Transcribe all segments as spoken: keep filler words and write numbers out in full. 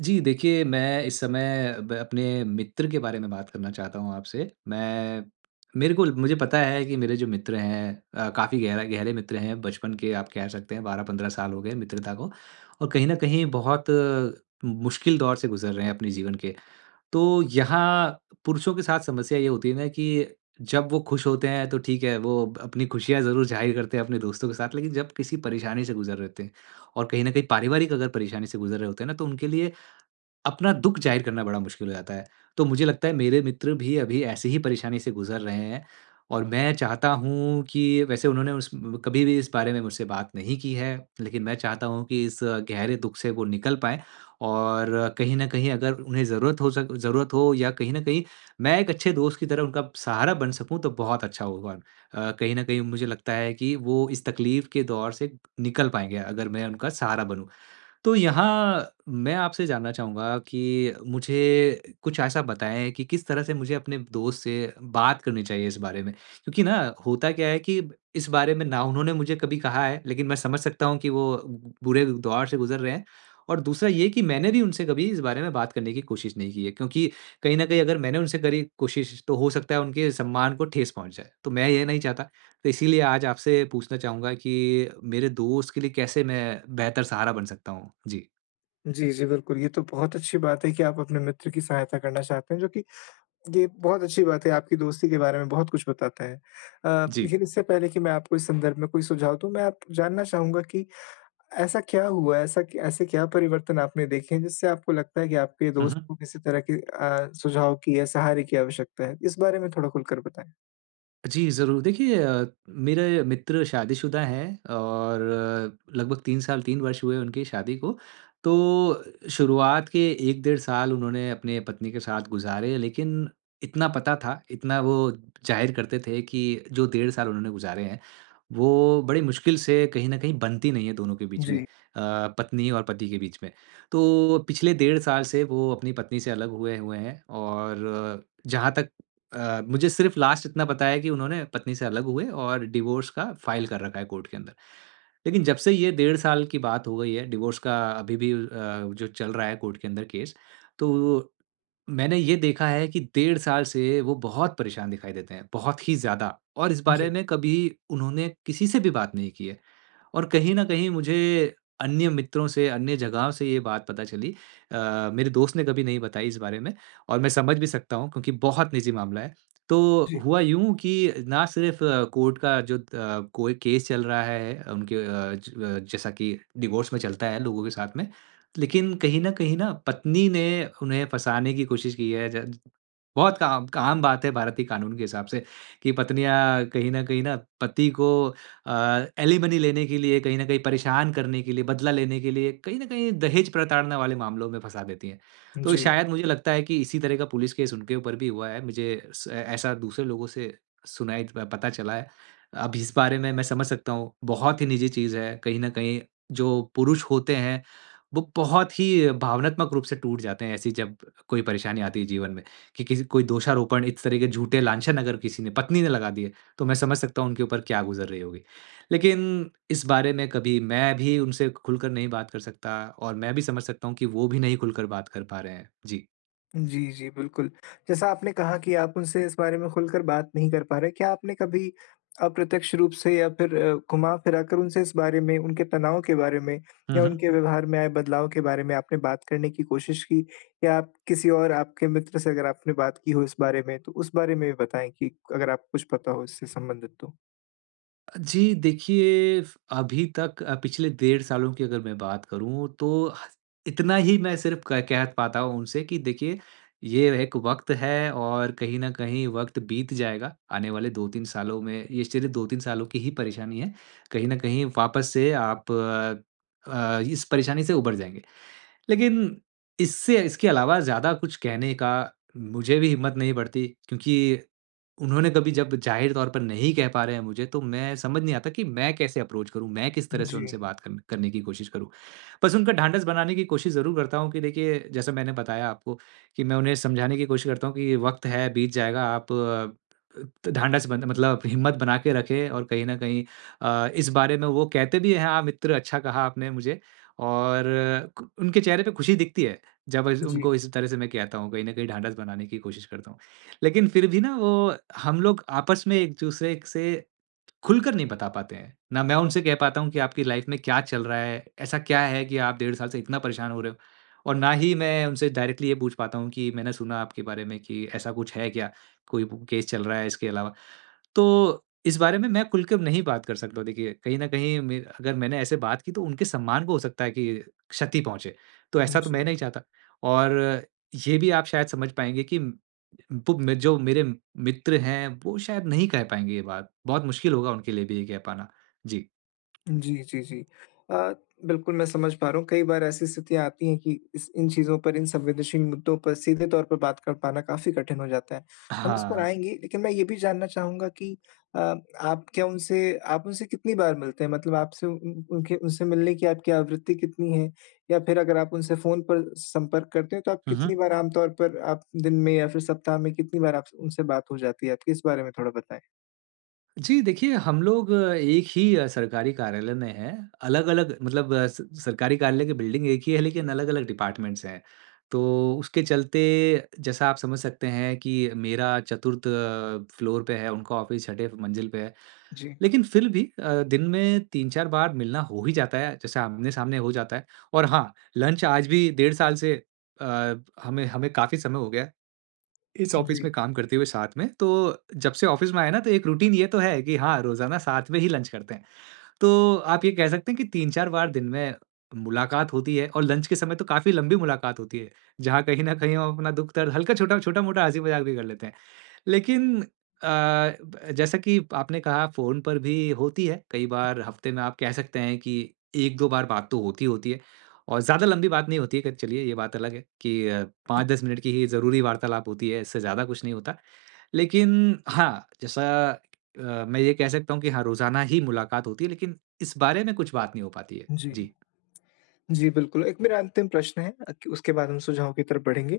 जी, देखिए मैं इस समय ब अपने मित्र के बारे में बात करना चाहता हूँ आपसे। मैं मेरे को मुझे पता है कि मेरे जो मित्र हैं, अ, काफ़ी गहरा गहरे मित्र हैं, बचपन के, आप कह सकते हैं बारह पंद्रह साल हो गए मित्रता को, और कहीं न कहीं बहुत अ, मुश्किल दौर से गुज़र रहे हैं अपने जीवन के। तो यहाँ पुरुषों के साथ समस्या ये होती है ना कि जब वो खुश होते हैं तो ठीक है, वो अपनी खुशियाँ ज़रूर ज़ाहिर करते हैं अपने दोस्तों के साथ, लेकिन जब किसी परेशानी से गुज़र रहे होते हैं और कहीं न कहीं पारिवारिक अगर परेशानी से गुज़र रहे होते हैं ना, तो उनके लिए अपना दुःख ज़ाहिर करना बड़ा मुश्किल हो जाता है। तो मुझे लगता है मेरे मित्र भी अभी ऐसी ही परेशानी से गुज़र रहे हैं और मैं चाहता हूँ कि वैसे उन्होंने उस कभी भी इस बारे में मुझसे बात नहीं की है, लेकिन मैं चाहता हूँ कि इस गहरे दुःख से वो निकल पाएँ और कहीं न कहीं अगर उन्हें ज़रूरत हो सक ज़रूरत हो या कहीं न कहीं मैं एक अच्छे दोस्त की तरह उनका सहारा बन सकूँ तो बहुत अच्छा होगा। अ, कहीं न कहीं मुझे लगता है कि वो इस तकलीफ़ के दौर से निकल पाएँगे अगर मैं उनका सहारा बनूँ। तो यहाँ मैं आपसे जानना चाहूँगा कि मुझे कुछ ऐसा बताएँ कि किस तरह से मुझे अपने दोस्त से बात करनी चाहिए इस बारे में? क्योंकि ना, होता क्या है कि इस बारे में ना उन्होंने मुझे कभी कहा है, लेकिन मैं समझ सकता हूँ कि वो बुरे दौर से गुज़र रहे हैं और दूसरा ये कि मैंने भी उनसे कभी इस बारे में बात करने की कोशिश नहीं की है क्योंकि कहीं न कहीं अगर मैंने उनसे करी कोशिश, तो हो सकता है उनके सम्मान को ठेस पहुँच जाए, तो मैं ये नहीं चाहता। तो इसीलिए आज आपसे पूछना चाहूँगा कि मेरे दोस्त के लिए कैसे मैं बेहतर सहारा बन सकता हूँ? जी। जी, जी, बिल्कुल। ये तो बहुत अच्छी बात है कि आप अपने मित्र की सहायता करना चाहते हैं, जो कि ये बहुत अच्छी बात है, आपकी दोस्ती के बारे में बहुत कुछ बताता है। अ, जी। लेकिन इससे पहले कि मैं आपको इस संदर्भ में कोई सुझाव दूँ, मैं आप जानना चाहूँगा कि ऐसा क्या हुआ, ऐसा क ऐसे क्या परिवर्तन आपने देखे हैं, जिससे आपको लगता है कि आपके हुँ, दोस्त हुँ। को किसी तरह की अ, सुझाव की या सहारे की आवश्यकता है? इस बारे में थोड़ा खुलकर बताएँ। जी, ज़रूर। देखिए, अ, मेरे मित्र शादीशुदा हैं और अ, लगभग तीन साल तीन वर्ष हुए उनकी शादी को। तो शुरुआत के एक डेढ़ साल उन्होंने अपने पत्नी के साथ गुज़ारे, लेकिन इतना पता था, इतना वो ज़ाहिर करते थे कि जो डेढ़ साल उन्होंने गुज़ारे हैं। वो बड़ी मुश्किल से, कहीं न कहीं बनती नहीं है दोनों के बीच में, जी, अ, पत्नी और पति के बीच में। तो पिछले डेढ़ साल से वो अपनी पत्नी से अलग हुए हुए हैं और जहाँ तक अ, मुझे सिर्फ़ लास्ट इतना पता है कि उन्होंने पत्नी से अलग हुए और डिवोर्स का फ़ाइल कर रखा है कोर्ट के अंदर। लेकिन जब से ये डेढ़ साल की बात हो गई है, डिवोर्स का अभी भी, अ, जो चल रहा है कोर्ट के अंदर केस, तो मैंने ये देखा है कि डेढ़ साल से वो बहुत परेशान दिखाई देते हैं, बहुत ही ज़्यादा, और इस बारे जी, में कभी उन्होंने किसी से भी बात नहीं की है। और कहीं न कहीं मुझे अन्य मित्रों से, अन्य जगहों से ये बात पता चली, अ, मेरे दोस्त ने कभी नहीं बताई इस बारे में, और मैं समझ भी सकता हूँ क्योंकि बहुत निजी मामला है। तो जी, हुआ यूँ कि ना सिर्फ़ कोर्ट का जो, अ, कोई केस चल रहा है उनके, अ, ज अ, जैसा कि डिवोर्स में चलता है लोगों के साथ में, लेकिन कहीं न कहीं ना पत्नी ने उन्हें फँसाने की कोशिश की है। ज बहुत आम आम बात है भारतीय कानून के हिसाब से कि पत्नियाँ कहीं न कहीं ना पति को अ, एलिमनी लेने के लिए, कहीं न कहीं परेशान करने के लिए, बदला लेने के लिए, कहीं न कहीं दहेज प्रताड़ना वाले मामलों में फँसा देती हैं। तो जी। शायद मुझे लगता है कि इसी तरह का पुलिस केस उनके ऊपर भी हुआ है। मुझे स ऐसा दूसरे लोगों से सुनाई प पता चला है। अब इस बारे में मैं समझ सकता हूँ, बहुत ही निजी चीज़ है। कहीं न कहीं जो पुरुष होते हैं वो बहुत ही भावनात्मक रूप से टूट जाते हैं ऐसी, जब कोई परेशानी आती है जीवन में कि किसी कोई दोषारोपण इस तरह के झूठे लांछन अगर किसी ने पत्नी ने लगा दिए, तो मैं समझ सकता हूँ उनके ऊपर क्या गुजर रही होगी, लेकिन इस बारे में कभी मैं भी उनसे खुलकर नहीं बात कर सकता और मैं भी समझ सकता हूँ कि वो भी नहीं खुलकर बात कर पा रहे हैं। जी। जी, जी, बिल्कुल। जैसा आपने कहा कि आप उनसे इस बारे में खुलकर बात नहीं कर पा रहे, क्या आपने कभी अप्रत्यक्ष रूप से या फिर अ, घुमा-फिरा कर उनसे इस बारे में, उनके तनाव के बारे में या हम्म। उनके व्यवहार में आए बदलाव के बारे में आपने बात करने की कोशिश की? या आप किसी और आपके मित्र से अगर आपने बात की हो इस बारे में, तो उस बारे में भी बताएँ कि अगर आपको कुछ पता हो इससे संबंधित तो? जी, देखिए फ अभी तक, अ, पिछले डेढ़ सालों की अगर मैं बात करूँ तो ह इतना ही मैं सिर्फ़ क कह पाता हूँ उनसे कि देखिए, ये एक वक़्त है और कहीं न कहीं वक़्त बीत जाएगा। आने वाले दो तीन सालों में ये सिर्फ़ दो तीन सालों की ही परेशानी है। कहीं न कहीं वापस से आप, अ, अ, इस परेशानी से उबर जाएँगे। लेकिन इससे, इसके अलावा ज़्यादा कुछ कहने का मुझे भी हिम्मत नहीं बढ़ती क्योंकि उन्होंने, कभी जब ज़ाहिर तौर पर नहीं कह पा रहे हैं मुझे, तो मैं समझ नहीं आता कि मैं कैसे अप्रोच करूँ, मैं किस तरह से जी, उनसे बात करन करने की कोशिश करूँ। बस उनका ढाँढस बनाने की कोशिश ज़रूर करता हूँ कि देखिए, जैसा मैंने बताया आपको कि मैं उन्हें समझाने की कोशिश करता हूँ कि वक़्त है, बीत जाएगा, आप, अ, त ढाँढस बन मतलब हिम्मत बना के रखें और कहीं न कहीं, अ, इस बारे में वो कहते भी हैं, "हाँ, मित्र, अच्छा कहा आपने मुझे" और क उनके चेहरे पे खुशी दिखती है, जब इस जी, उनको इस तरह से मैं कहता हूँ, कहीं न कहीं ढाँढस बनाने की कोशिश करता हूँ। लेकिन फिर भी ना वो, हम लोग आपस में एक-दूसरे से खुलकर नहीं बता पाते हैं। ना मैं उनसे कह पाता हूँ कि आपकी लाइफ़ में क्या चल रहा है? ऐसा क्या है कि आप डेढ़ साल से इतना परेशान हो रहे हो? और ना ही मैं उनसे डायरेक्टली ये पूछ पाता हूँ कि मैंने सुना आपके बारे में कि ऐसा कुछ है क्या? कोई ब केस चल रहा है इसके अलावा? तो इस बारे में मैं खुल के नहीं बात कर सकता हूँ। देखिए, कहीं न कहीं मे अगर मैंने ऐसे बात की तो उनके सम्मान को हो सकता है कि क्षति पहुँचे, तो ऐसा तो जी। मैं नहीं चाहता। और ये भी आप शायद समझ पाएँगे कि म- वो म जो मेरे मित्र हैं, वो शायद नहीं कह पाएँगे ये बात। बहुत मुश्किल होगा उनके लिए भी ये कह पाना। जी। जी, जी, जी। अ, बिल्कुल मैं समझ पा रहा हूँ, कई बार ऐसी स्थितियाँ आती हैं कि इस इन चीज़ों पर, इन संवेदनशील मुद्दों पर सीधे तौर पर बात कर पाना काफ़ी कठिन हो जाता है। हम इस पर हाँ। आएँगे, लेकिन मैं ये भी जानना चाहूँगा कि अ, आप क्या उनसे आप उनसे कितनी बार मिलते हैं? मतलब आपसे उन उन उनके उनसे मिलने की आपकी आवृत्ति कितनी है? या फिर अगर आप उनसे फ़ोन पर संपर्क करते हैं, तो आप हुँ, कितनी हुँ। बार आम तौर पर आप दिन में या फिर सप्ताह में कितनी बार आप उनसे बात हो जाती है आपकी? इस बारे में थोड़ा बताएँ। जी, देखिए हम लोग, अ, एक ही, अ, सरकारी कार्यालय में हैं। अलग-अलग मतलब, अ, स सरकारी कार्यालय की बिल्डिंग एक ही है, लेकिन अलग-अलग डिपार्टमेंट्स हैं। तो उसके चलते, जैसा आप समझ सकते हैं कि मेरा चतुर्थ, अ, फ्लोर पे है, उनका ऑफ़िस छठे मंजिल पे है। जी, लेकिन फिर भी, अ, दिन में तीन चार बार मिलना हो ही जाता है, जैसे आमने-सामने हो जाता है। और हाँ, लंच आज भी डेढ़ साल से, अ, हमें हमें काफ़ी समय हो गया इस ऑफिस में जी, काम करते हुए साथ में, तो जब से ऑफिस में आए ना, तो एक रूटीन ये तो है कि हाँ, रोज़ाना साथ में ही लंच करते हैं। तो आप ये कह सकते हैं कि तीन चार बार दिन में मुलाकात होती है और लंच के समय तो काफ़ी लंबी मुलाकात होती है, जहाँ कहीं न कहीं हम अपना दुःख-दर्द हल्का, छोटा छोटा-मोटा हँसी-मज़ाक भी कर लेते हैं। लेकिन, अ, ब जैसा कि आपने कहा फ़ोन पर भी होती है, कई बार हफ़्ते में आप कह सकते हैं कि एक दो बार बात तो होती होती है और ज़्यादा लंबी बात नहीं होती है, क चलिए ये बात अलग है कि, अ, पांच दस मिनट की ही ज़रूरी वार्तालाप होती है, इससे ज़्यादा कुछ नहीं होता। लेकिन हाँ, जैसा, अ, मैं ये कह सकता हूँ कि हाँ, रोज़ाना ही मुलाकात होती है, लेकिन इस बारे में कुछ बात नहीं हो पाती है। जी। जी। जी, बिल्कुल। एक मेरा अंतिम प्रश्न है अ, कि उसके बाद हम सुझाव की तरफ बढ़ेंगे।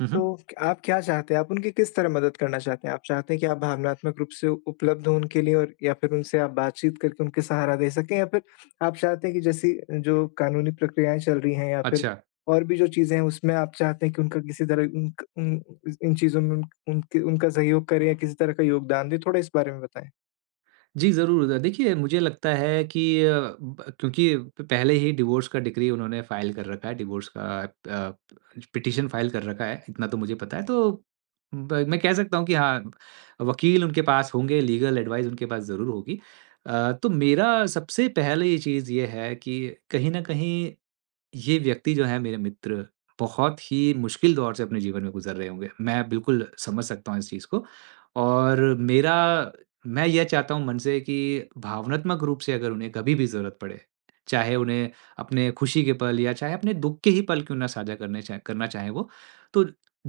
हुँ, हुँ। तो क आप क्या चाहते हैं? आप उनकी किस तरह मदद करना चाहते हैं? आप चाहते हैं कि आप भावनात्मक रूप से उपलब्ध हों उनके लिए और या फिर उनसे आप बातचीत करके उनके सहारा दे सकें, या फिर आप चाहते हैं कि जैसी जो कानूनी प्रक्रियाएँ चल रही हैं, या फिर अच्छा। और भी जो चीज़ें हैं उसमें आप चाहते हैं कि उनका किसी तरह उनक उन इन चीज़ों में उन उनके उनका सहयोग करें या किसी तरह का योगदान दें? थोड़ा इस बारे में बताएँ। जी, ज़रूर। द देखिए, मुझे लगता है कि, अ, ब क्योंकि प- पहले ही डिवोर्स का डिक्री उन्होंने फ़ाइल कर रखा है, डिवोर्स का, अ, पिटीशन फ़ाइल कर रखा है, इतना तो मुझे पता है। तो ब मैं कह सकता हूँ कि हाँ, वकील उनके पास होंगे, लीगल एडवाइस उनके पास ज़रूर होगी। अ, तो मेरा सबसे पहले ये चीज़ ये है कि कहीं न कहीं ये व्यक्ति जो है मेरे मित्र, बहुत ही मुश्किल दौर से अपने जीवन में गुज़र रहे होंगे। मैं बिल्कुल समझ सकता हूँ इस चीज़ को और मेरा मैं यह चाहता हूँ मन से कि भावनात्मक रूप से अगर उन्हें कभी भी ज़रूरत पड़े, चाहे उन्हें अपने खुशी के पल या चाहे अपने दुःख के ही पल क्यों ना साझा करने चाहे करना चाहें वो, तो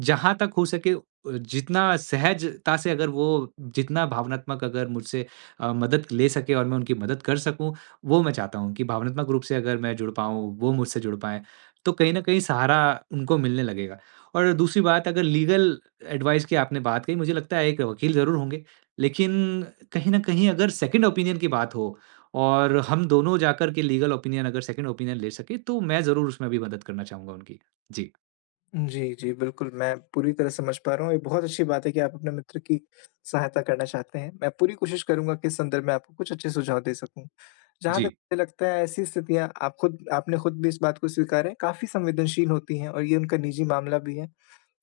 जहाँ तक हो सके, अ, जितना सहजता से अगर वो जितना भावनात्मक अगर मुझसे, अ, मदद ले सकें और मैं उनकी मदद कर सकूँ, वो मैं चाहता हूँ कि भावनात्मक रूप से अगर मैं जुड़ पाऊँ, वो मुझसे जुड़ पाएँ, तो कहीं न कहीं सहारा उनको मिलने लगेगा। और दूसरी बात, अगर लीगल एडवाइस की आपने बात कही, मुझे लगता है एक वकील ज़रूर होंगे, लेकिन कहीं न कहीं अगर सेकंड ओपिनियन की बात हो और हम दोनों जाकर के लीगल ओपिनियन अगर सेकंड ओपिनियन ले सकें, तो मैं ज़रूर उसमें भी मदद करना चाहूँगा उनकी। जी। जी, जी। बिल्कुल, मैं पूरी तरह समझ पा रहा हूँ। ये बहुत अच्छी बात है कि आप अपने मित्र की सहायता करना चाहते हैं। मैं पूरी कोशिश करूँगा कि इस संदर्भ में आपको कुछ अच्छे सुझाव दे सकूँ। जहाँ तक जी, मुझे लगता है ऐसी स्थितियाँ, आप खुद आपने खुद भी इस बात को स्वीकारा है, काफ़ी संवेदनशील होती हैं और ये उनका निजी मामला भी है।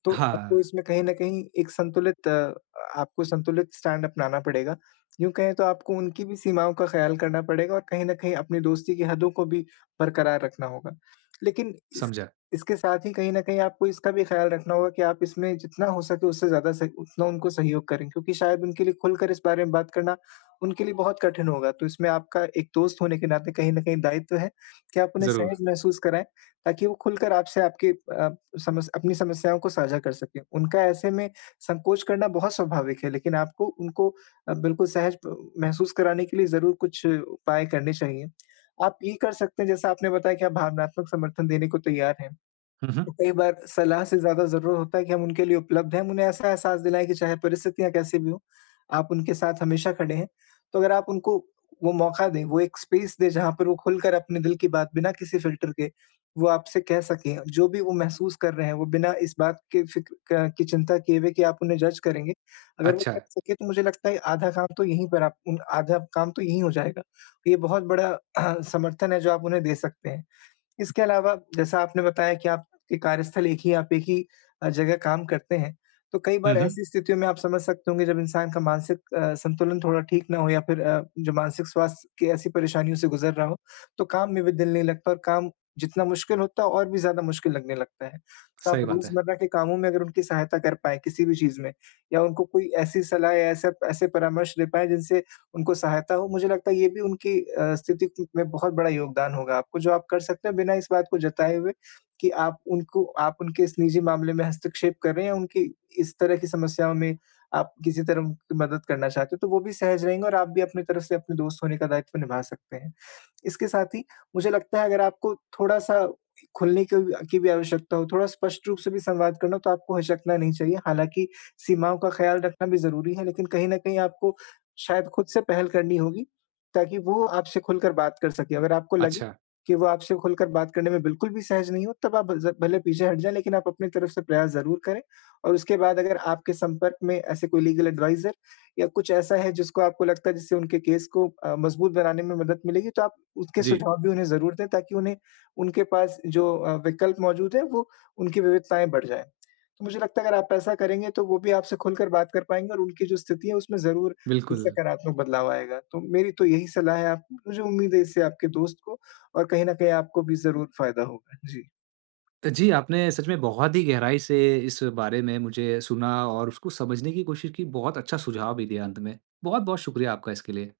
तो हाँ, आपको इसमें कहीं न कहीं एक संतुलित अ, आपको संतुलित स्टैंड अपनाना पड़ेगा। यूँ कहें तो आपको उनकी भी सीमाओं का ख़्याल करना पड़ेगा और कहीं न कहीं अपनी दोस्ती की हदों को भी बरकरार रखना होगा। लेकिन इस समझा। इसके साथ ही कहीं न कहीं आपको इसका भी ख़्याल रखना होगा कि आप इसमें जितना हो सके उससे ज़्यादा सह उतना उनको सहयोग करें, क्योंकि शायद उनके लिए खुलकर इस बारे में बात करना उनके लिए बहुत कठिन होगा। तो इसमें आपका, एक दोस्त होने के नाते, कहीं न कहीं दायित्व है कि आप उन्हें सहज ज़रूर। महसूस कराएँ, ताकि वो खुलकर आपसे आपके अ, समस अपनी समस्याओं को साझा कर सकें। उनका ऐसे में संकोच करना बहुत स्वाभाविक है, लेकिन आपको उनको अ, बिल्कुल सहज प महसूस कराने के लिए ज़रूर कुछ उपाय करने चाहिए। आप ये कर सकते हैं, जैसा आपने बताया कि आप भावनात्मक समर्थन देने को तैयार हैं। हुँ, तो हुँ। कई बार सलाह से ज़्यादा ज़रूर होता है कि हम उनके लिए उपलब्ध हैं, हम उन्हें ऐसा एहसास दिलाएँ कि चाहे परिस्थितियाँ कैसी भी हों, आप उनके साथ हमेशा खड़े हैं। तो अगर आप उनको वो मौका दें, वो एक स्पेस दें, जहाँ पर वो खुलकर अपने दिल की बात बिना किसी फ़िल्टर के वो आपसे कह सकें। जो भी वो महसूस कर रहे हैं, वो बिना इस बात के फ़िक्र क की चिंता किए हुए कि आप उन्हें जज करेंगे। अगर वो अच्छा। कर सके, तो मुझे लगता है आधा काम तो यहीं पर आप उन आधा काम तो यहीं हो जाएगा। ये बहुत बड़ा समर्थन है, जो आप उन्हें दे सकते हैं। इसके अलावा, जैसा आपने बताया कि आपके कार्यस्थल एक ही आप एक ही अ, जगह काम करते हैं, तो कई हुँ, बार हुँ। ऐसी स्थितियों में आप समझ सकते होंगे, जब इंसान का मानसिक अ, संतुलन थोड़ा ठीक ना हो, या फिर अ, जो मानसिक स्वास्थ्य की ऐसी परेशानियों से गुज़र रहा हो, तो काम में भी दिल नहीं लगता और काम जितना मुश्किल होता है और भी ज़्यादा मुश्किल लगने लगता है। तो आप सही बात है। रोज़मर्रा के कामों में अगर उनकी सहायता कर पाएँ किसी भी चीज़ में, या उनको कोई ऐसी सलाह या ऐसा ऐसे परामर्श दे पाएँ जिनसे उनको सहायता हो, मुझे लगता है ये भी उनकी अ, स्थिति क में बहुत बड़ा योगदान होगा आपको, जो आप कर सकते हैं बिना इस बात को जताए हुए कि आप उनको आप उनके इस निजी मामले में हस्तक्षेप कर रहे हैं, या उनकी इस तरह की समस्याओं में आप किसी तरह उनकी मदद करना चाहते हो, तो वो भी सहज रहेंगे और आप भी अपनी तरफ से अपने दोस्त होने का दायित्व निभा सकते हैं। इसके साथ ही मुझे लगता है, अगर आपको थोड़ा-सा खुलने की भी की भी आवश्यकता हो, थोड़ा स्पष्ट रूप से भी संवाद करना हो, तो आपको हिचकना नहीं चाहिए। हालाँकि सीमाओं का ख़्याल रखना भी ज़रूरी है, लेकिन कहीं न कहीं आपको शायद खुद से पहल करनी होगी, ताकि वो आपसे खुलकर बात कर सके। अगर आपको लगे अच्छा। कि वो आपसे खुलकर बात करने में बिल्कुल भी सहज नहीं हो, तब आप ज भले पीछे हट जाएँ, लेकिन आप अपनी तरफ से प्रयास ज़रूर करें। और उसके बाद, अगर आपके संपर्क में ऐसे कोई लीगल एडवाइज़र या कुछ ऐसा है जिसको आपको लगता है जिससे उनके केस को अ, मज़बूत बनाने में मदद मिलेगी, तो आप उसके जी, सुझाव भी उन्हें ज़रूर दें, ताकि उन्हें उनके पास जो अ, विकल्प मौजूद हैं, वो उनकी विविधताएँ बढ़ जाएँ। तो मुझे लगता है अगर आप ऐसा करेंगे, तो वो भी आपसे खुलकर बात कर पाएँगे और उनकी जो स्थिति है, उसमें ज़रूर ही बिल्कुल। सकारात्मक बदलाव आएगा। तो मेरी तो यही सलाह है, आप, मुझे उम्मीद है इससे आपके दोस्त को और कहीं न कहीं आपको भी ज़रूर फ़ायदा होगा। जी। तो जी, आपने सच में बहुत ही गहराई से इस बारे में मुझे सुना और उसको समझने की कोशिश की। बहुत अच्छा सुझाव भी दिया अंत में। बहुत-बहुत शुक्रिया आपका इसके लिए।